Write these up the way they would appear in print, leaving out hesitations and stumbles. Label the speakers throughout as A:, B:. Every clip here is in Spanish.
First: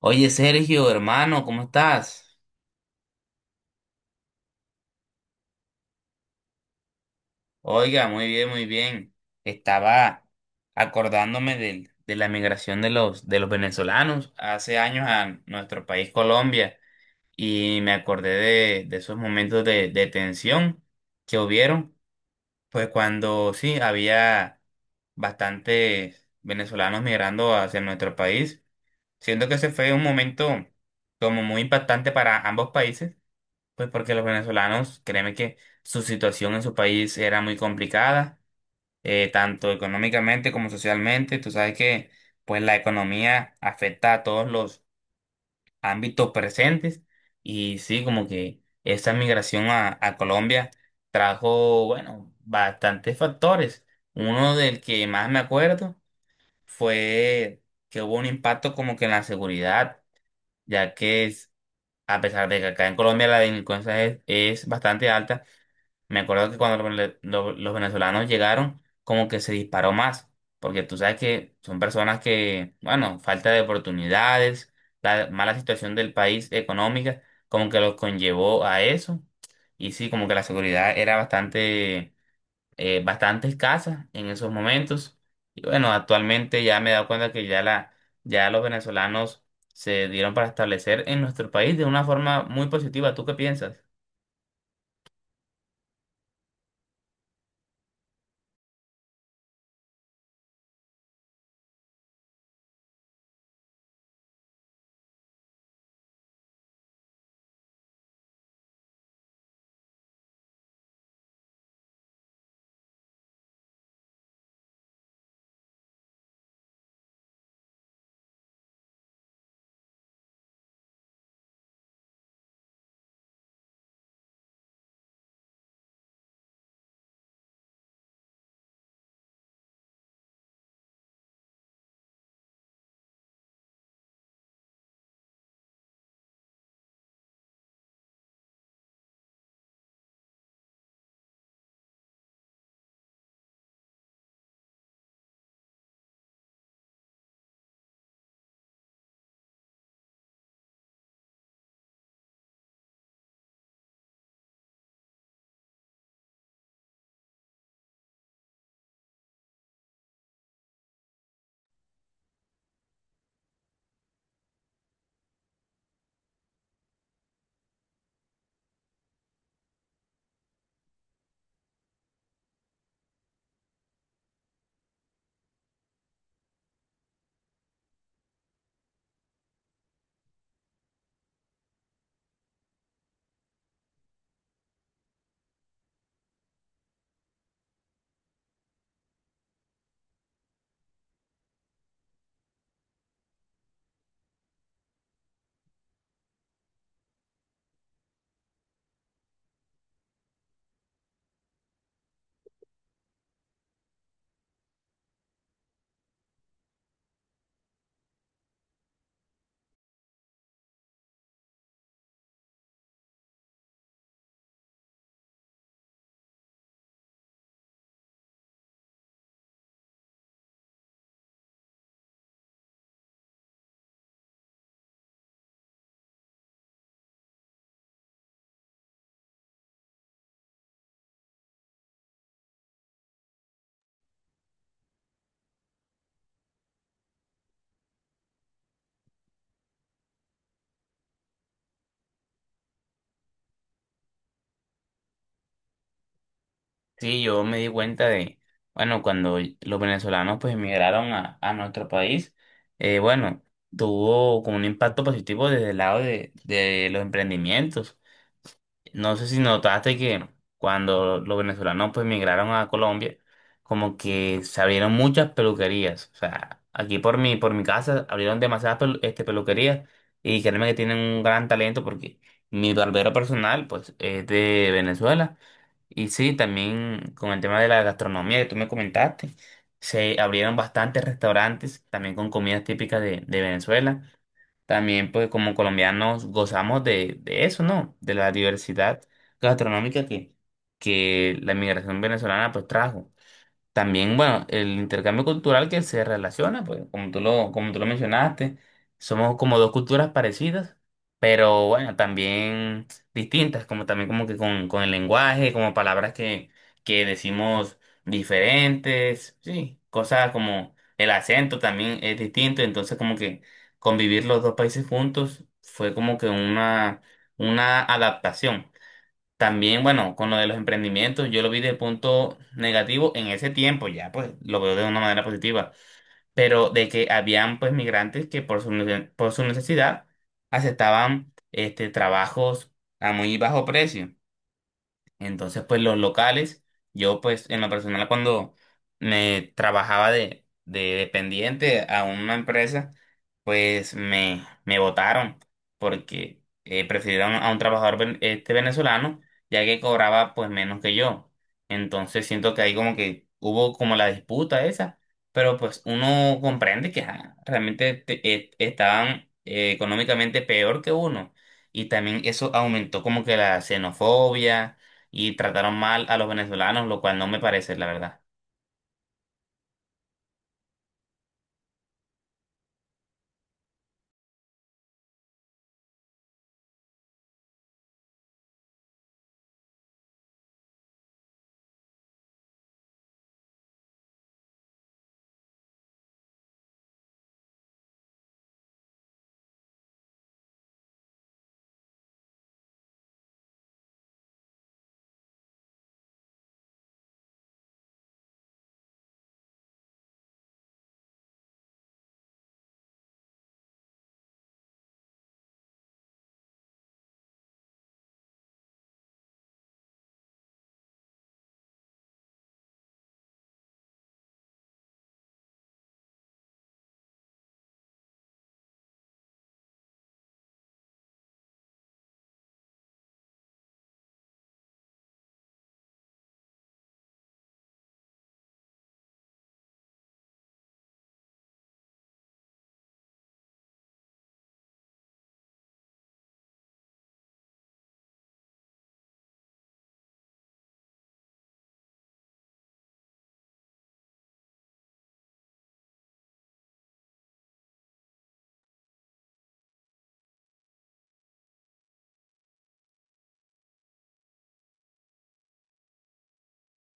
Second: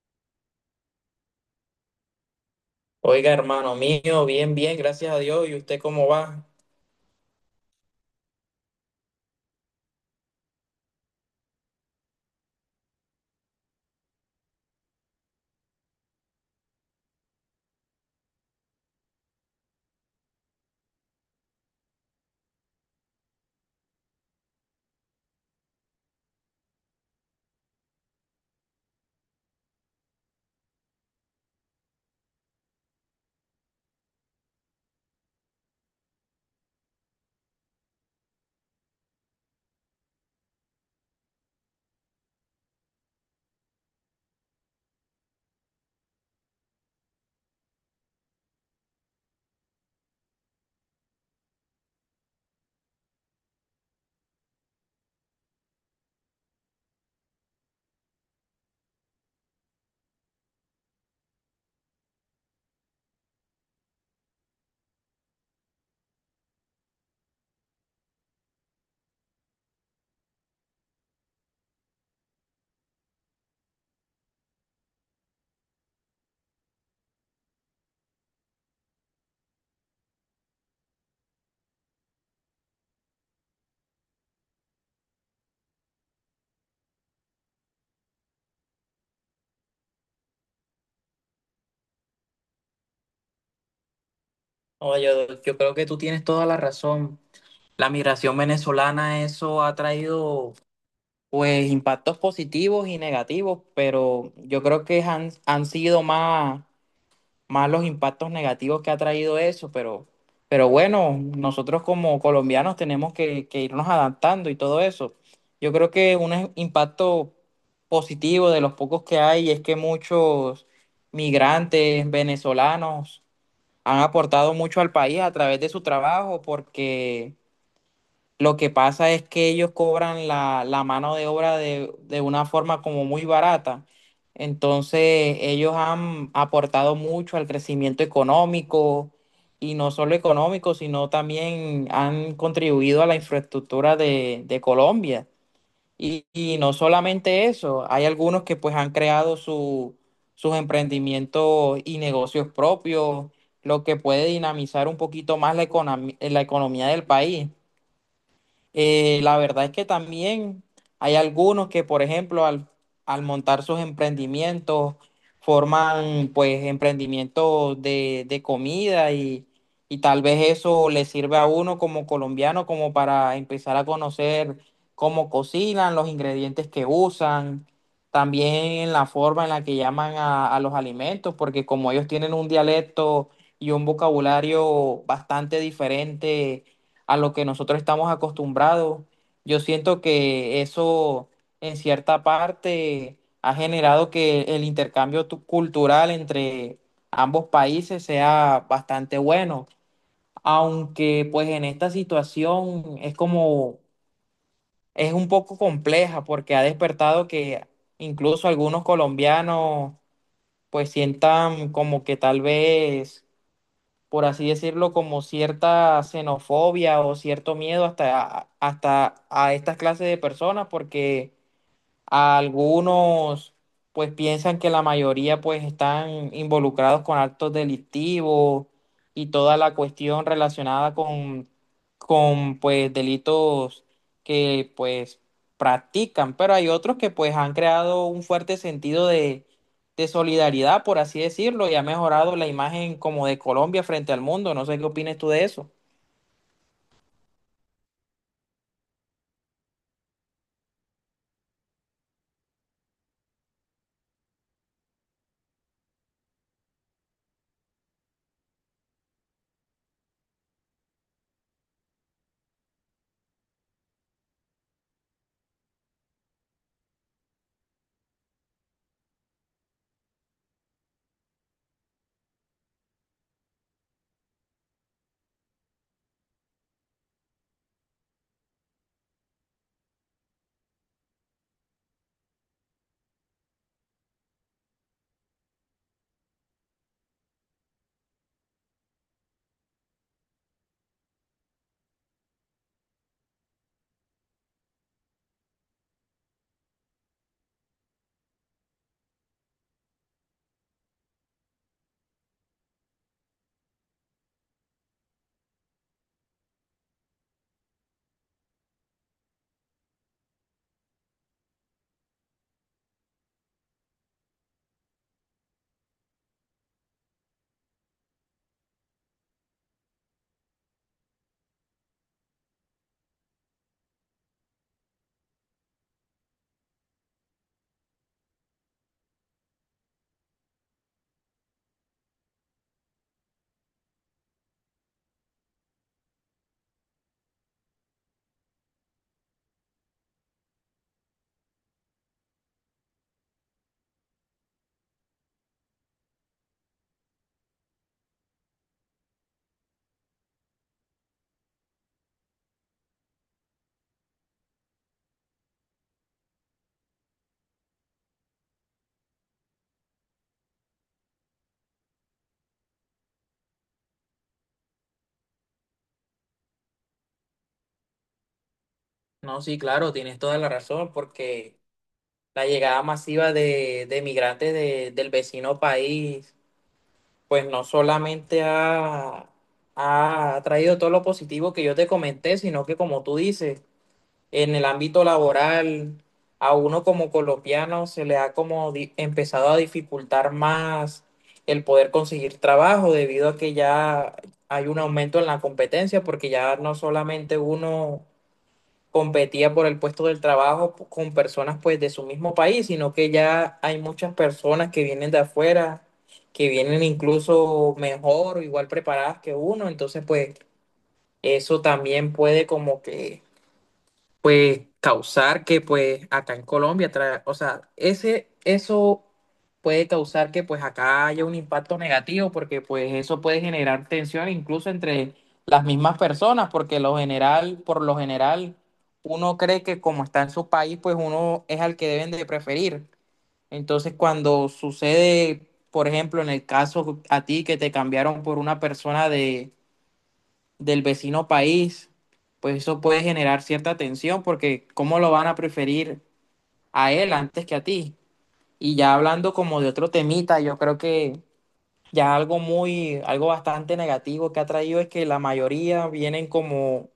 A: Oye, Sergio, hermano, ¿cómo estás?
B: Oiga, hermano mío, bien, bien, gracias a Dios. ¿Y usted cómo va?
A: Oiga, muy bien, muy bien. Estaba acordándome de la migración de de los venezolanos hace años a nuestro país Colombia y me acordé de esos momentos de tensión que hubieron, pues cuando sí, había bastantes venezolanos migrando hacia nuestro país. Siento que ese fue un momento como muy impactante para ambos países. Pues porque los venezolanos, créeme que su situación en su país era muy complicada, tanto económicamente como socialmente. Tú sabes que pues la economía afecta a todos los ámbitos presentes y sí, como que esa migración a Colombia trajo, bueno, bastantes factores. Uno del que más me acuerdo fue que hubo un impacto como que en la seguridad, ya que es- a pesar de que acá en Colombia la delincuencia es bastante alta, me acuerdo que cuando los venezolanos llegaron, como que se disparó más, porque tú sabes que son personas que, bueno, falta de oportunidades, la mala situación del país económica, como que los conllevó a eso. Y sí, como que la seguridad era bastante, bastante escasa en esos momentos. Y bueno, actualmente ya me he dado cuenta que ya los venezolanos se dieron para establecer en nuestro país de una forma muy positiva. ¿Tú qué piensas?
B: Oye, yo creo que tú tienes toda la razón. La migración venezolana, eso ha traído pues impactos positivos y negativos, pero yo creo que han sido más los impactos negativos que ha traído eso, pero bueno, nosotros como colombianos tenemos que irnos adaptando y todo eso. Yo creo que un impacto positivo de los pocos que hay es que muchos migrantes venezolanos han aportado mucho al país a través de su trabajo, porque lo que pasa es que ellos cobran la mano de obra de una forma como muy barata. Entonces, ellos han aportado mucho al crecimiento económico, y no solo económico, sino también han contribuido a la infraestructura de Colombia. Y no solamente eso, hay algunos que pues han creado sus emprendimientos y negocios propios, lo que puede dinamizar un poquito más la la economía del país. La verdad es que también hay algunos que, por ejemplo, al montar sus emprendimientos, forman pues emprendimientos de comida, y tal vez eso le sirve a uno como colombiano como para empezar a conocer cómo cocinan, los ingredientes que usan, también la forma en la que llaman a los alimentos, porque como ellos tienen un dialecto y un vocabulario bastante diferente a lo que nosotros estamos acostumbrados. Yo siento que eso en cierta parte ha generado que el intercambio cultural entre ambos países sea bastante bueno, aunque pues en esta situación es como, es un poco compleja, porque ha despertado que incluso algunos colombianos pues sientan como que tal vez, por así decirlo, como cierta xenofobia o cierto miedo hasta, hasta a estas clases de personas, porque algunos pues piensan que la mayoría pues están involucrados con actos delictivos y toda la cuestión relacionada con pues delitos que pues practican, pero hay otros que pues han creado un fuerte sentido de solidaridad, por así decirlo, y ha mejorado la imagen como de Colombia frente al mundo. No sé qué opinas tú de eso.
A: Sí, yo me di cuenta de, bueno, cuando los venezolanos pues emigraron a nuestro país, bueno, tuvo como un impacto positivo desde el lado de los emprendimientos. No sé si notaste que cuando los venezolanos pues migraron a Colombia, como que se abrieron muchas peluquerías. O sea, aquí por mi casa abrieron demasiadas peluquerías y créeme que tienen un gran talento porque mi barbero personal pues es de Venezuela. Y sí, también con el tema de la gastronomía que tú me comentaste, se abrieron bastantes restaurantes también con comidas típicas de Venezuela. También, pues, como colombianos gozamos de eso, ¿no? De la diversidad gastronómica que la inmigración venezolana, pues, trajo. También, bueno, el intercambio cultural que se relaciona, pues, como tú lo mencionaste, somos como dos culturas parecidas, pero bueno, también distintas, como también como que con el lenguaje, como palabras que decimos diferentes, sí, cosas como el acento también es distinto, entonces como que convivir los dos países juntos fue como que una adaptación. También, bueno, con lo de los emprendimientos, yo lo vi de punto negativo en ese tiempo, ya pues lo veo de una manera positiva, pero de que habían pues migrantes que por su necesidad aceptaban trabajos a muy bajo precio. Entonces, pues los locales, yo pues en lo personal cuando me trabajaba de dependiente a una empresa, pues me votaron porque prefirieron a un trabajador venezolano ya que cobraba pues menos que yo. Entonces siento que ahí como que hubo como la disputa esa, pero pues uno comprende que estaban económicamente peor que uno. Y también eso aumentó como que la xenofobia y trataron mal a los venezolanos, lo cual no me parece, la verdad.
B: No, sí, claro, tienes toda la razón, porque la llegada masiva de migrantes del vecino país, pues no solamente ha traído todo lo positivo que yo te comenté, sino que, como tú dices, en el ámbito laboral, a uno como colombiano se le ha empezado a dificultar más el poder conseguir trabajo, debido a que ya hay un aumento en la competencia, porque ya no solamente uno competía por el puesto del trabajo con personas pues de su mismo país, sino que ya hay muchas personas que vienen de afuera, que vienen incluso mejor o igual preparadas que uno. Entonces pues eso también puede como que pues causar que pues acá en Colombia, o sea, eso puede causar que pues acá haya un impacto negativo, porque pues eso puede generar tensión incluso entre las mismas personas, porque por lo general uno cree que como está en su país pues uno es al que deben de preferir. Entonces cuando sucede, por ejemplo, en el caso a ti que te cambiaron por una persona de del vecino país, pues eso puede generar cierta tensión, porque cómo lo van a preferir a él antes que a ti. Y ya hablando como de otro temita, yo creo que ya algo bastante negativo que ha traído es que la mayoría vienen como,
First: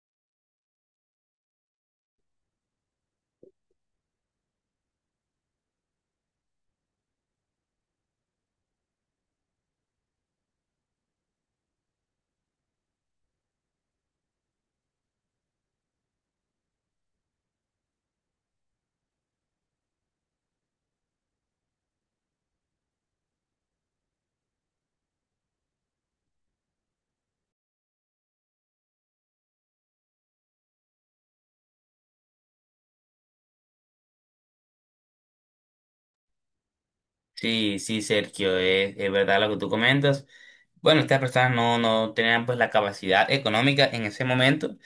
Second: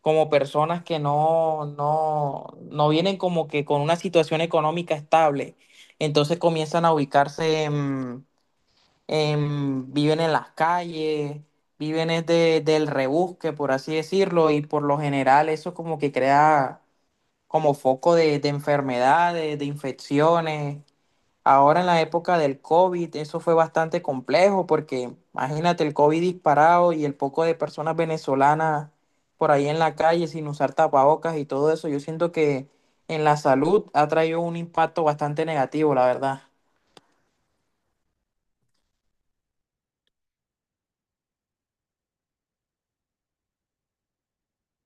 B: como personas que no, no, no vienen como que con una situación económica estable. Entonces comienzan a ubicarse en viven en las calles, viven es del rebusque, por así decirlo, y por lo general eso como que crea como foco de enfermedades, de infecciones. Ahora en la época del COVID eso fue bastante complejo, porque imagínate el COVID disparado y el poco de personas venezolanas por ahí en la calle sin usar tapabocas y todo eso. Yo siento que en la salud ha traído un impacto bastante negativo, la verdad.
A: Sí, sí, Sergio, es verdad lo que tú comentas. Bueno, estas personas no, no tenían pues la capacidad económica en ese momento.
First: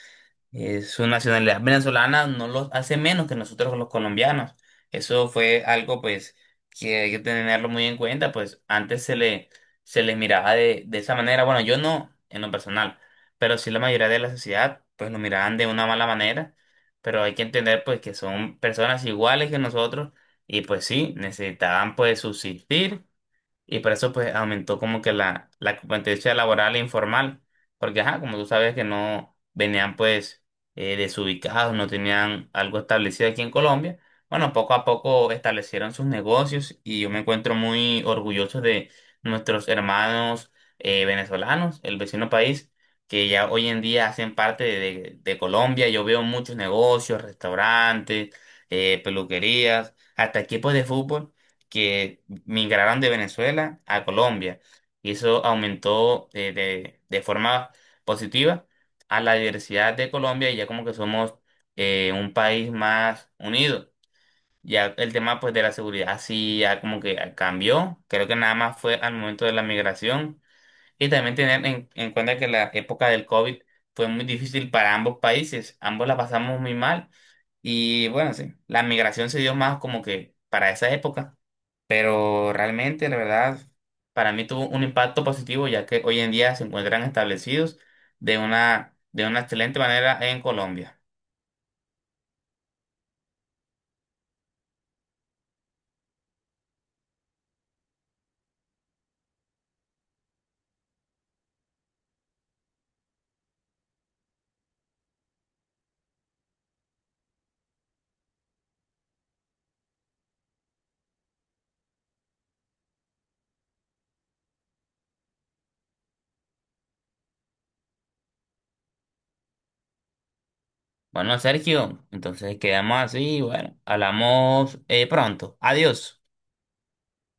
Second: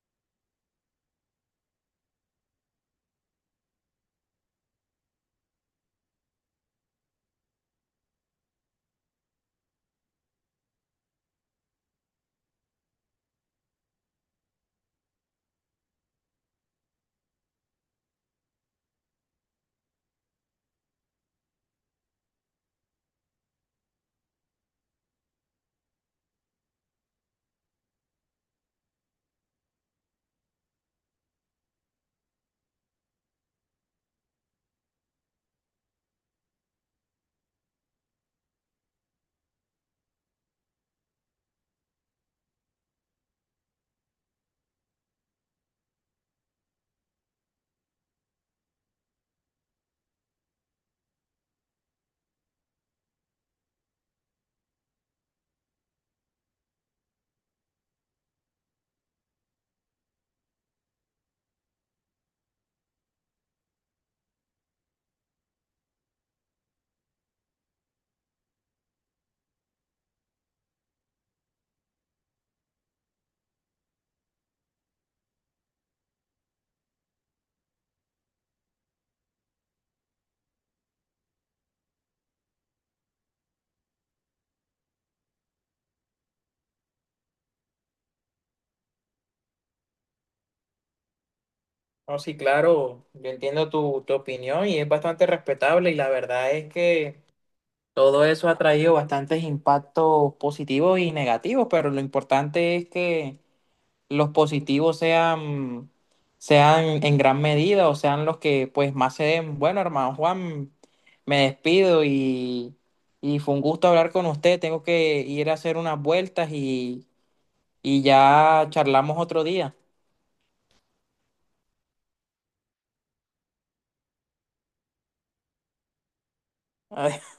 A: Eh, su nacionalidad venezolana no los hace menos que nosotros los colombianos. Eso fue algo pues que hay que tenerlo muy en cuenta, pues antes se les miraba de esa manera, bueno, yo no en lo personal, pero sí la mayoría de la sociedad pues lo miraban de una mala manera, pero hay que entender pues que son personas iguales que nosotros y pues sí, necesitaban pues subsistir y por eso pues aumentó como que la competencia laboral e informal, porque ajá, como tú sabes que no venían pues desubicados, no tenían algo establecido aquí en Colombia, bueno, poco a poco establecieron sus negocios y yo me encuentro muy orgulloso de nuestros hermanos venezolanos, el vecino país, que ya hoy en día hacen parte de Colombia. Yo veo muchos negocios, restaurantes, peluquerías, hasta equipos de fútbol que migraron de Venezuela a Colombia y eso aumentó de forma positiva a la diversidad de Colombia y ya como que somos un país más unido. Ya el tema pues de la seguridad sí ya como que cambió, creo que nada más fue al momento de la migración y también tener en cuenta que la época del COVID fue muy difícil para ambos países, ambos la pasamos muy mal y bueno, sí, la migración se dio más como que para esa época. Pero realmente, la verdad, para mí tuvo un impacto positivo, ya que hoy en día se encuentran establecidos de una excelente manera en Colombia.
B: No, sí, claro, yo entiendo tu opinión y es bastante respetable, y la verdad es que todo eso ha traído bastantes impactos positivos y negativos, pero lo importante es que los positivos sean en gran medida o sean los que pues más se den. Bueno, hermano Juan, me despido, y fue un gusto hablar con usted. Tengo que ir a hacer unas vueltas, y ya charlamos otro día.
A: Bueno, Sergio, entonces quedamos así, bueno, hablamos pronto. Adiós.